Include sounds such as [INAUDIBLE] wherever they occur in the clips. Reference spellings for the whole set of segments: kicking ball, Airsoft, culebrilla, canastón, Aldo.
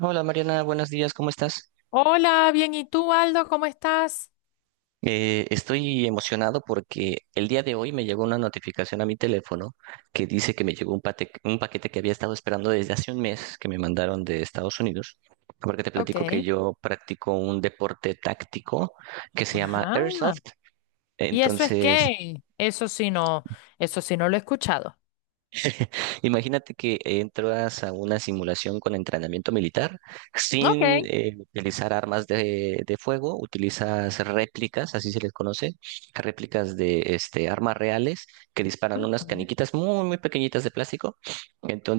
Hola Mariana, buenos días, ¿cómo estás? Hola, bien, ¿y tú, Aldo? ¿Cómo estás? Estoy emocionado porque el día de hoy me llegó una notificación a mi teléfono que dice que me llegó un paquete que había estado esperando desde hace un mes que me mandaron de Estados Unidos, porque te platico que Ok. yo practico un deporte táctico que se llama Ajá. Airsoft. ¿Y eso es Entonces, qué? Eso sí no lo he escuchado. imagínate que entras a una simulación con entrenamiento militar Ok. sin utilizar armas de fuego, utilizas réplicas, así se les conoce, réplicas de este, armas reales que disparan unas Ujú, caniquitas muy pequeñitas de plástico.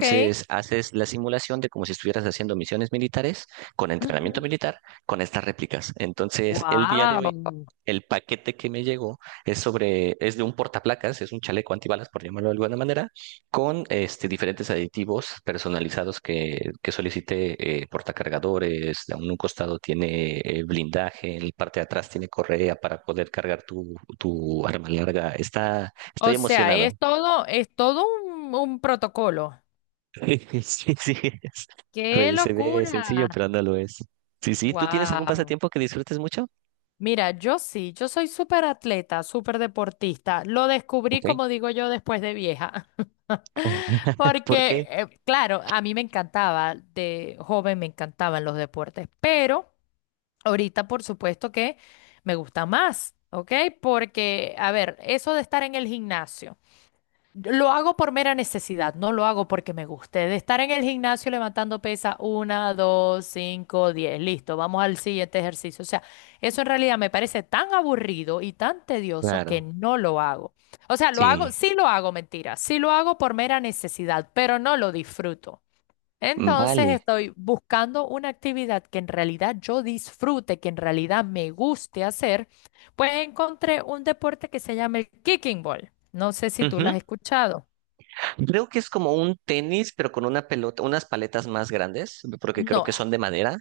ok. haces la simulación de como si estuvieras haciendo misiones militares con entrenamiento militar con estas réplicas. Entonces el día de Wow. hoy... El paquete que me llegó es sobre, es de un portaplacas, es un chaleco antibalas, por llamarlo de alguna manera, con este, diferentes aditivos personalizados que solicite portacargadores. En un costado tiene blindaje, en la parte de atrás tiene correa para poder cargar tu arma larga. Estoy O sea, emocionado. es [LAUGHS] todo, es todo un protocolo. Sí, sí, es- ¡Qué pues, se ve locura! sencillo, pero no lo es. Sí, sí, ¿tú tienes algún Wow. pasatiempo que disfrutes mucho? Mira, yo sí, yo soy súper atleta, súper deportista. Lo descubrí, Ok. como digo yo, después de vieja. [LAUGHS] [LAUGHS] ¿Por Porque, qué? Claro, a mí me encantaba, de joven me encantaban los deportes, pero ahorita por supuesto que me gusta más, ¿ok? Porque, a ver, eso de estar en el gimnasio. Lo hago por mera necesidad, no lo hago porque me guste. De estar en el gimnasio levantando pesa, una, dos, cinco, 10, listo, vamos al siguiente ejercicio. O sea, eso en realidad me parece tan aburrido y tan tedioso que Claro, no lo hago. O sea, lo hago, sí, sí lo hago, mentira, sí lo hago por mera necesidad, pero no lo disfruto. mm, Entonces vale. estoy buscando una actividad que en realidad yo disfrute, que en realidad me guste hacer, pues encontré un deporte que se llama el kicking ball. No sé si tú lo has escuchado. Creo que es como un tenis, pero con una pelota, unas paletas más grandes, porque creo No, que son de madera.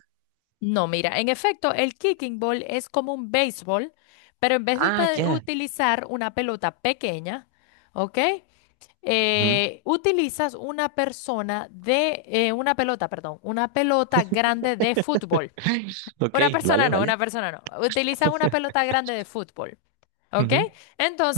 no, mira, en efecto, el kicking ball es como un béisbol, pero en vez de Ah, ya. utilizar una pelota pequeña, ¿ok? Ujú. Utilizas una persona de, una pelota, perdón, una pelota grande de fútbol. Ok, Una vale, persona no, vale. una persona no. Utilizas una pelota grande de fútbol, ¿ok? Ujú,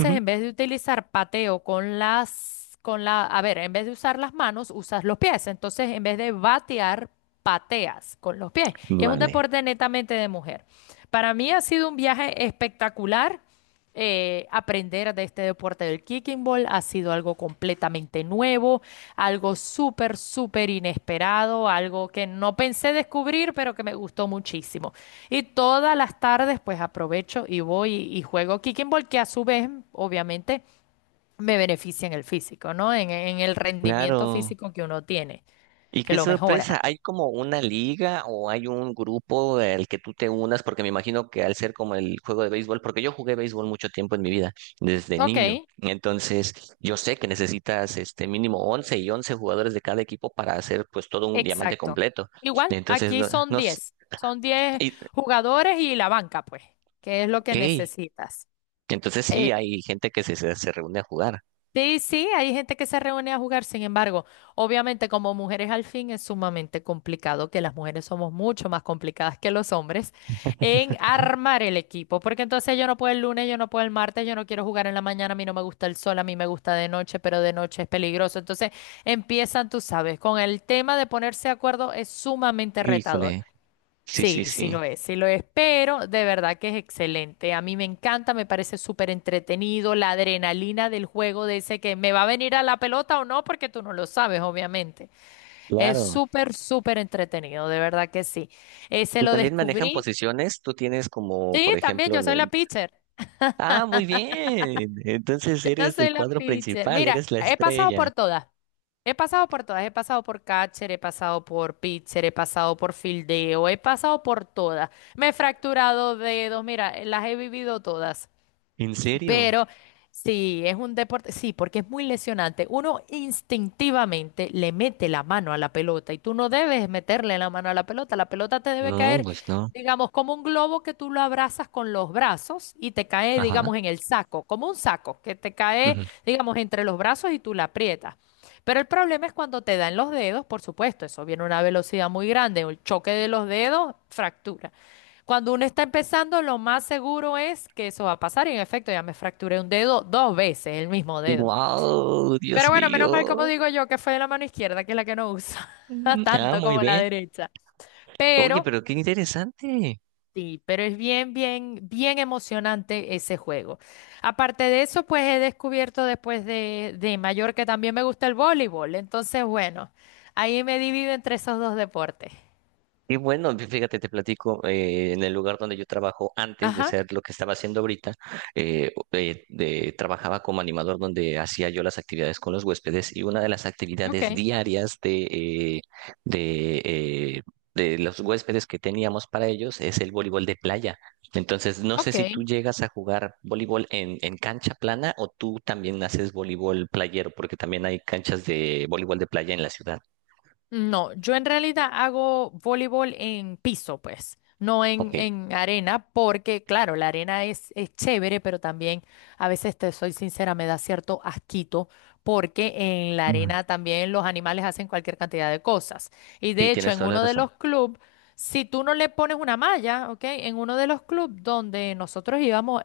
ujú. en vez de utilizar pateo con la, a ver, en vez de usar las manos, usas los pies. Entonces, en vez de batear, pateas con los pies. Y es un Vale. deporte netamente de mujer. Para mí ha sido un viaje espectacular. Aprender de este deporte del kicking ball ha sido algo completamente nuevo, algo súper, súper inesperado, algo que no pensé descubrir, pero que me gustó muchísimo. Y todas las tardes, pues aprovecho y voy y juego kicking ball, que a su vez, obviamente, me beneficia en el físico, ¿no? En el rendimiento Claro. físico que uno tiene, Y que qué lo sorpresa, mejora. ¿hay como una liga o hay un grupo al que tú te unas? Porque me imagino que al ser como el juego de béisbol, porque yo jugué béisbol mucho tiempo en mi vida, desde Ok, niño. Entonces, yo sé que necesitas este mínimo 11 y 11 jugadores de cada equipo para hacer pues todo un diamante exacto. completo. Igual, Entonces, aquí son no sé. diez son diez jugadores y la banca, pues, que es lo que Ok. necesitas. Entonces sí, hay gente que se reúne a jugar. Sí, sí, hay gente que se reúne a jugar, sin embargo, obviamente como mujeres al fin es sumamente complicado, que las mujeres somos mucho más complicadas que los hombres en armar el equipo, porque entonces yo no puedo el lunes, yo no puedo el martes, yo no quiero jugar en la mañana, a mí no me gusta el sol, a mí me gusta de noche, pero de noche es peligroso. Entonces empiezan, tú sabes, con el tema de ponerse de acuerdo es sumamente retador. Híjole. Sí, sí, Sí, sí. Sí lo es, pero de verdad que es excelente. A mí me encanta, me parece súper entretenido la adrenalina del juego de ese que me va a venir a la pelota o no, porque tú no lo sabes, obviamente. Es Claro. súper, súper entretenido, de verdad que sí. Ese Y lo también manejan descubrí. posiciones. Tú tienes como, Sí, por también ejemplo, yo en soy la el... pitcher. Ah, muy bien. Entonces Yo eres del soy la cuadro pitcher. principal, Mira, eres la he pasado estrella. por todas. He pasado por todas. He pasado por catcher, he pasado por pitcher, he pasado por fildeo, he pasado por todas. Me he fracturado dedos. Mira, las he vivido todas. ¿En serio? Pero sí, es un deporte, sí, porque es muy lesionante. Uno instintivamente le mete la mano a la pelota y tú no debes meterle la mano a la pelota. La pelota te debe No, caer, pues no. digamos, como un globo que tú lo abrazas con los brazos y te cae, Ajá. digamos, en el saco, como un saco que te cae, digamos, entre los brazos y tú la aprietas. Pero el problema es cuando te dan los dedos, por supuesto, eso viene a una velocidad muy grande, el choque de los dedos, fractura. Cuando uno está empezando, lo más seguro es que eso va a pasar. Y en efecto, ya me fracturé un dedo 2 veces, el mismo dedo. Wow, Dios Pero bueno, menos mal, como mío. digo yo, que fue la mano izquierda, que es la que no usa Mm, [LAUGHS] ah, tanto muy como la bien. derecha. Oye, Pero pero qué interesante. sí, pero es bien, bien, bien emocionante ese juego. Aparte de eso, pues he descubierto después de mayor que también me gusta el voleibol. Entonces, bueno, ahí me divido entre esos dos deportes. Y bueno, fíjate, te platico, en el lugar donde yo trabajo antes de Ajá, ser lo que estaba haciendo ahorita, trabajaba como animador donde hacía yo las actividades con los huéspedes y una de las actividades ok, diarias de, eh, de los huéspedes que teníamos para ellos es el voleibol de playa. Entonces, no sé ok. si tú llegas a jugar voleibol en cancha plana o tú también haces voleibol playero, porque también hay canchas de voleibol de playa en la ciudad. No, yo en realidad hago voleibol en piso, pues, no en, Ok, en arena, porque claro, la arena es chévere, pero también a veces, te soy sincera, me da cierto asquito, porque en la mm, arena también los animales hacen cualquier cantidad de cosas. Y sí, de hecho, tienes en toda la uno de razón. los clubes, si tú no le pones una malla, ¿ok? En uno de los clubes donde nosotros íbamos,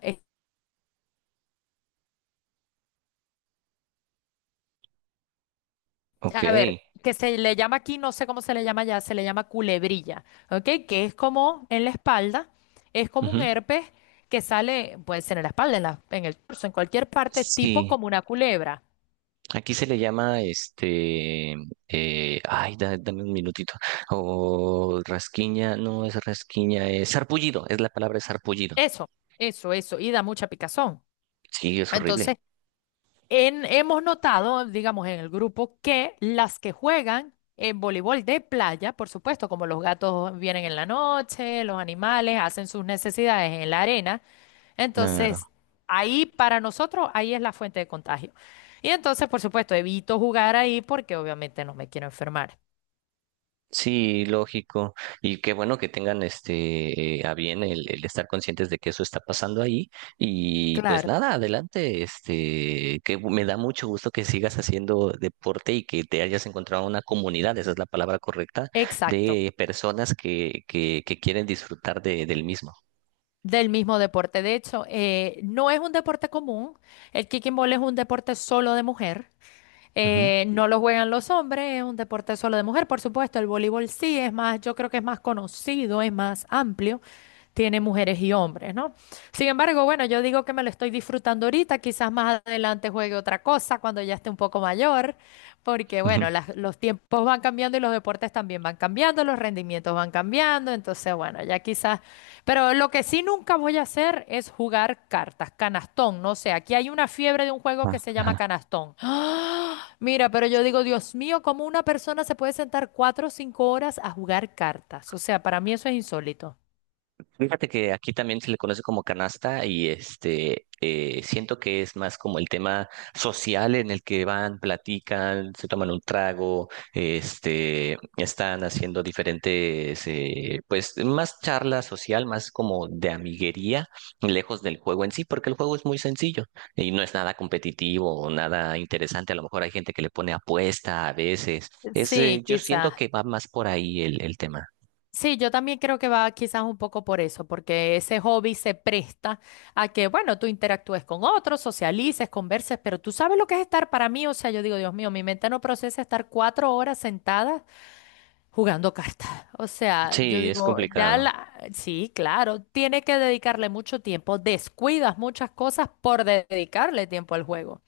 Ok. a ver, que se le llama aquí, no sé cómo se le llama ya, se le llama culebrilla, ¿ok? Que es como en la espalda, es como un Ujú. herpes que sale, puede ser en la espalda, en el torso, en cualquier parte, tipo Sí, como una culebra. aquí se le llama este, dame un minutito, o rasquiña, no es rasquiña, es sarpullido, es la palabra es sarpullido. Eso, eso, y da mucha picazón. Sí, es horrible. Entonces, hemos notado, digamos, en el grupo, que las que juegan en voleibol de playa, por supuesto, como los gatos vienen en la noche, los animales hacen sus necesidades en la arena. No, no, Entonces, no. ahí para nosotros, ahí es la fuente de contagio. Y entonces, por supuesto, evito jugar ahí porque obviamente no me quiero enfermar. Sí, lógico. Y qué bueno que tengan este a bien el estar conscientes de que eso está pasando ahí. Y pues Claro. nada, adelante. Este, que me da mucho gusto que sigas haciendo deporte y que te hayas encontrado una comunidad, esa es la palabra correcta, Exacto, de personas que quieren disfrutar de, del mismo. del mismo deporte. De hecho, no es un deporte común. El kicking ball es un deporte solo de mujer. Ujú. No lo juegan los hombres, es un deporte solo de mujer, por supuesto. El voleibol sí es más, yo creo que es más conocido, es más amplio, tiene mujeres y hombres, ¿no? Sin embargo, bueno, yo digo que me lo estoy disfrutando ahorita, quizás más adelante juegue otra cosa cuando ya esté un poco mayor, porque Ujú. bueno, los tiempos van cambiando y los deportes también van cambiando, los rendimientos van cambiando, entonces bueno, ya quizás, pero lo que sí nunca voy a hacer es jugar cartas, canastón, no sé, aquí hay una fiebre de un juego que Ah, se llama ajá. canastón. ¡Ah! Mira, pero yo digo, Dios mío, ¿cómo una persona se puede sentar 4 o 5 horas a jugar cartas? O sea, para mí eso es insólito. Fíjate que aquí también se le conoce como canasta y este siento que es más como el tema social en el que van, platican, se toman un trago, este están haciendo diferentes pues más charla social, más como de amiguería, lejos del juego en sí, porque el juego es muy sencillo y no es nada competitivo o nada interesante. A lo mejor hay gente que le pone apuesta a veces. Sí, Yo siento quizás. que va más por ahí el tema. Sí, yo también creo que va quizás un poco por eso, porque ese hobby se presta a que, bueno, tú interactúes con otros, socialices, converses, pero tú sabes lo que es estar para mí, o sea, yo digo, Dios mío, mi mente no procesa estar 4 horas sentada jugando cartas. O sea, yo Sí, es digo, ya complicado. la, sí, claro, tiene que dedicarle mucho tiempo, descuidas muchas cosas por dedicarle tiempo al juego.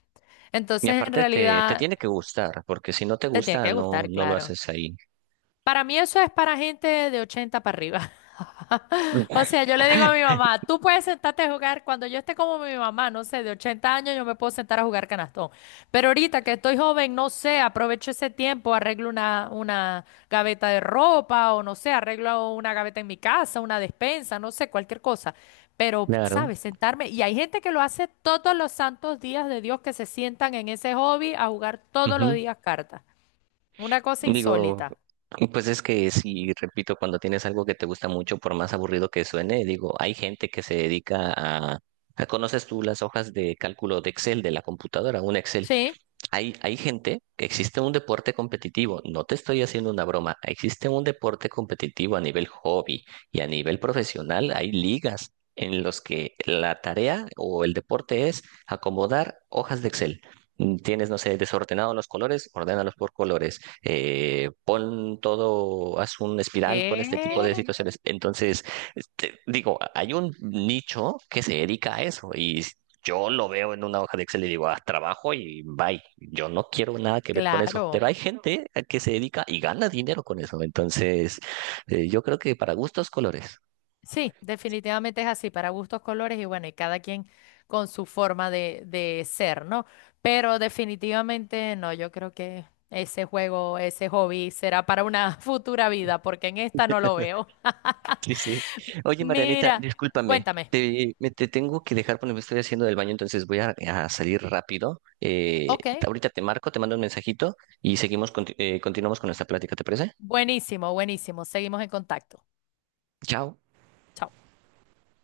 Y Entonces, en aparte te, te realidad, tiene que gustar, porque si no te te tiene gusta, que gustar, no lo claro. haces ahí. Para mí eso es para gente de 80 para arriba. [LAUGHS] O sea, yo le digo a mi [LAUGHS] mamá, tú puedes sentarte a jugar, cuando yo esté como mi mamá, no sé, de 80 años yo me puedo sentar a jugar canastón. Pero ahorita que estoy joven, no sé, aprovecho ese tiempo, arreglo una gaveta de ropa o no sé, arreglo una gaveta en mi casa, una despensa, no sé, cualquier cosa. Pero, Claro. ¿sabes? Sentarme. Y hay gente que lo hace todos los santos días de Dios, que se sientan en ese hobby a jugar todos los Ujú. días cartas. Una cosa Digo, insólita. pues es que sí, repito, cuando tienes algo que te gusta mucho, por más aburrido que suene, digo, hay gente que se dedica a... ¿Conoces tú las hojas de cálculo de Excel de la computadora? Un Excel. Sí. Hay gente que existe un deporte competitivo, no te estoy haciendo una broma, existe un deporte competitivo a nivel hobby y a nivel profesional, hay ligas en los que la tarea o el deporte es acomodar hojas de Excel. Mm, tienes, no sé, desordenados los colores, ordénalos por colores. Pon todo, haz un espiral con este tipo de ¿Qué? situaciones. Entonces, este, digo, hay un nicho que se dedica a eso y yo lo veo en una hoja de Excel y digo, haz trabajo y bye. Yo no quiero nada que ver con eso. Claro. Pero hay gente a que se dedica y gana dinero con eso. Entonces, yo creo que para gustos, colores. Sí, definitivamente es así, para gustos, colores y bueno, y cada quien con su forma de ser, ¿no? Pero definitivamente no, yo creo que ese juego, ese hobby será para una [LAUGHS] futura vida, porque en esta no lo veo. Sí, sí. [LAUGHS] Oye, Marianita, Mira, discúlpame. cuéntame. Te tengo que dejar porque me estoy haciendo del baño, entonces voy a salir rápido. Ok, Ahorita te marco, te mando un mensajito y seguimos, continuamos con nuestra plática, ¿te parece? buenísimo, buenísimo. Seguimos en contacto. Chao. Chao.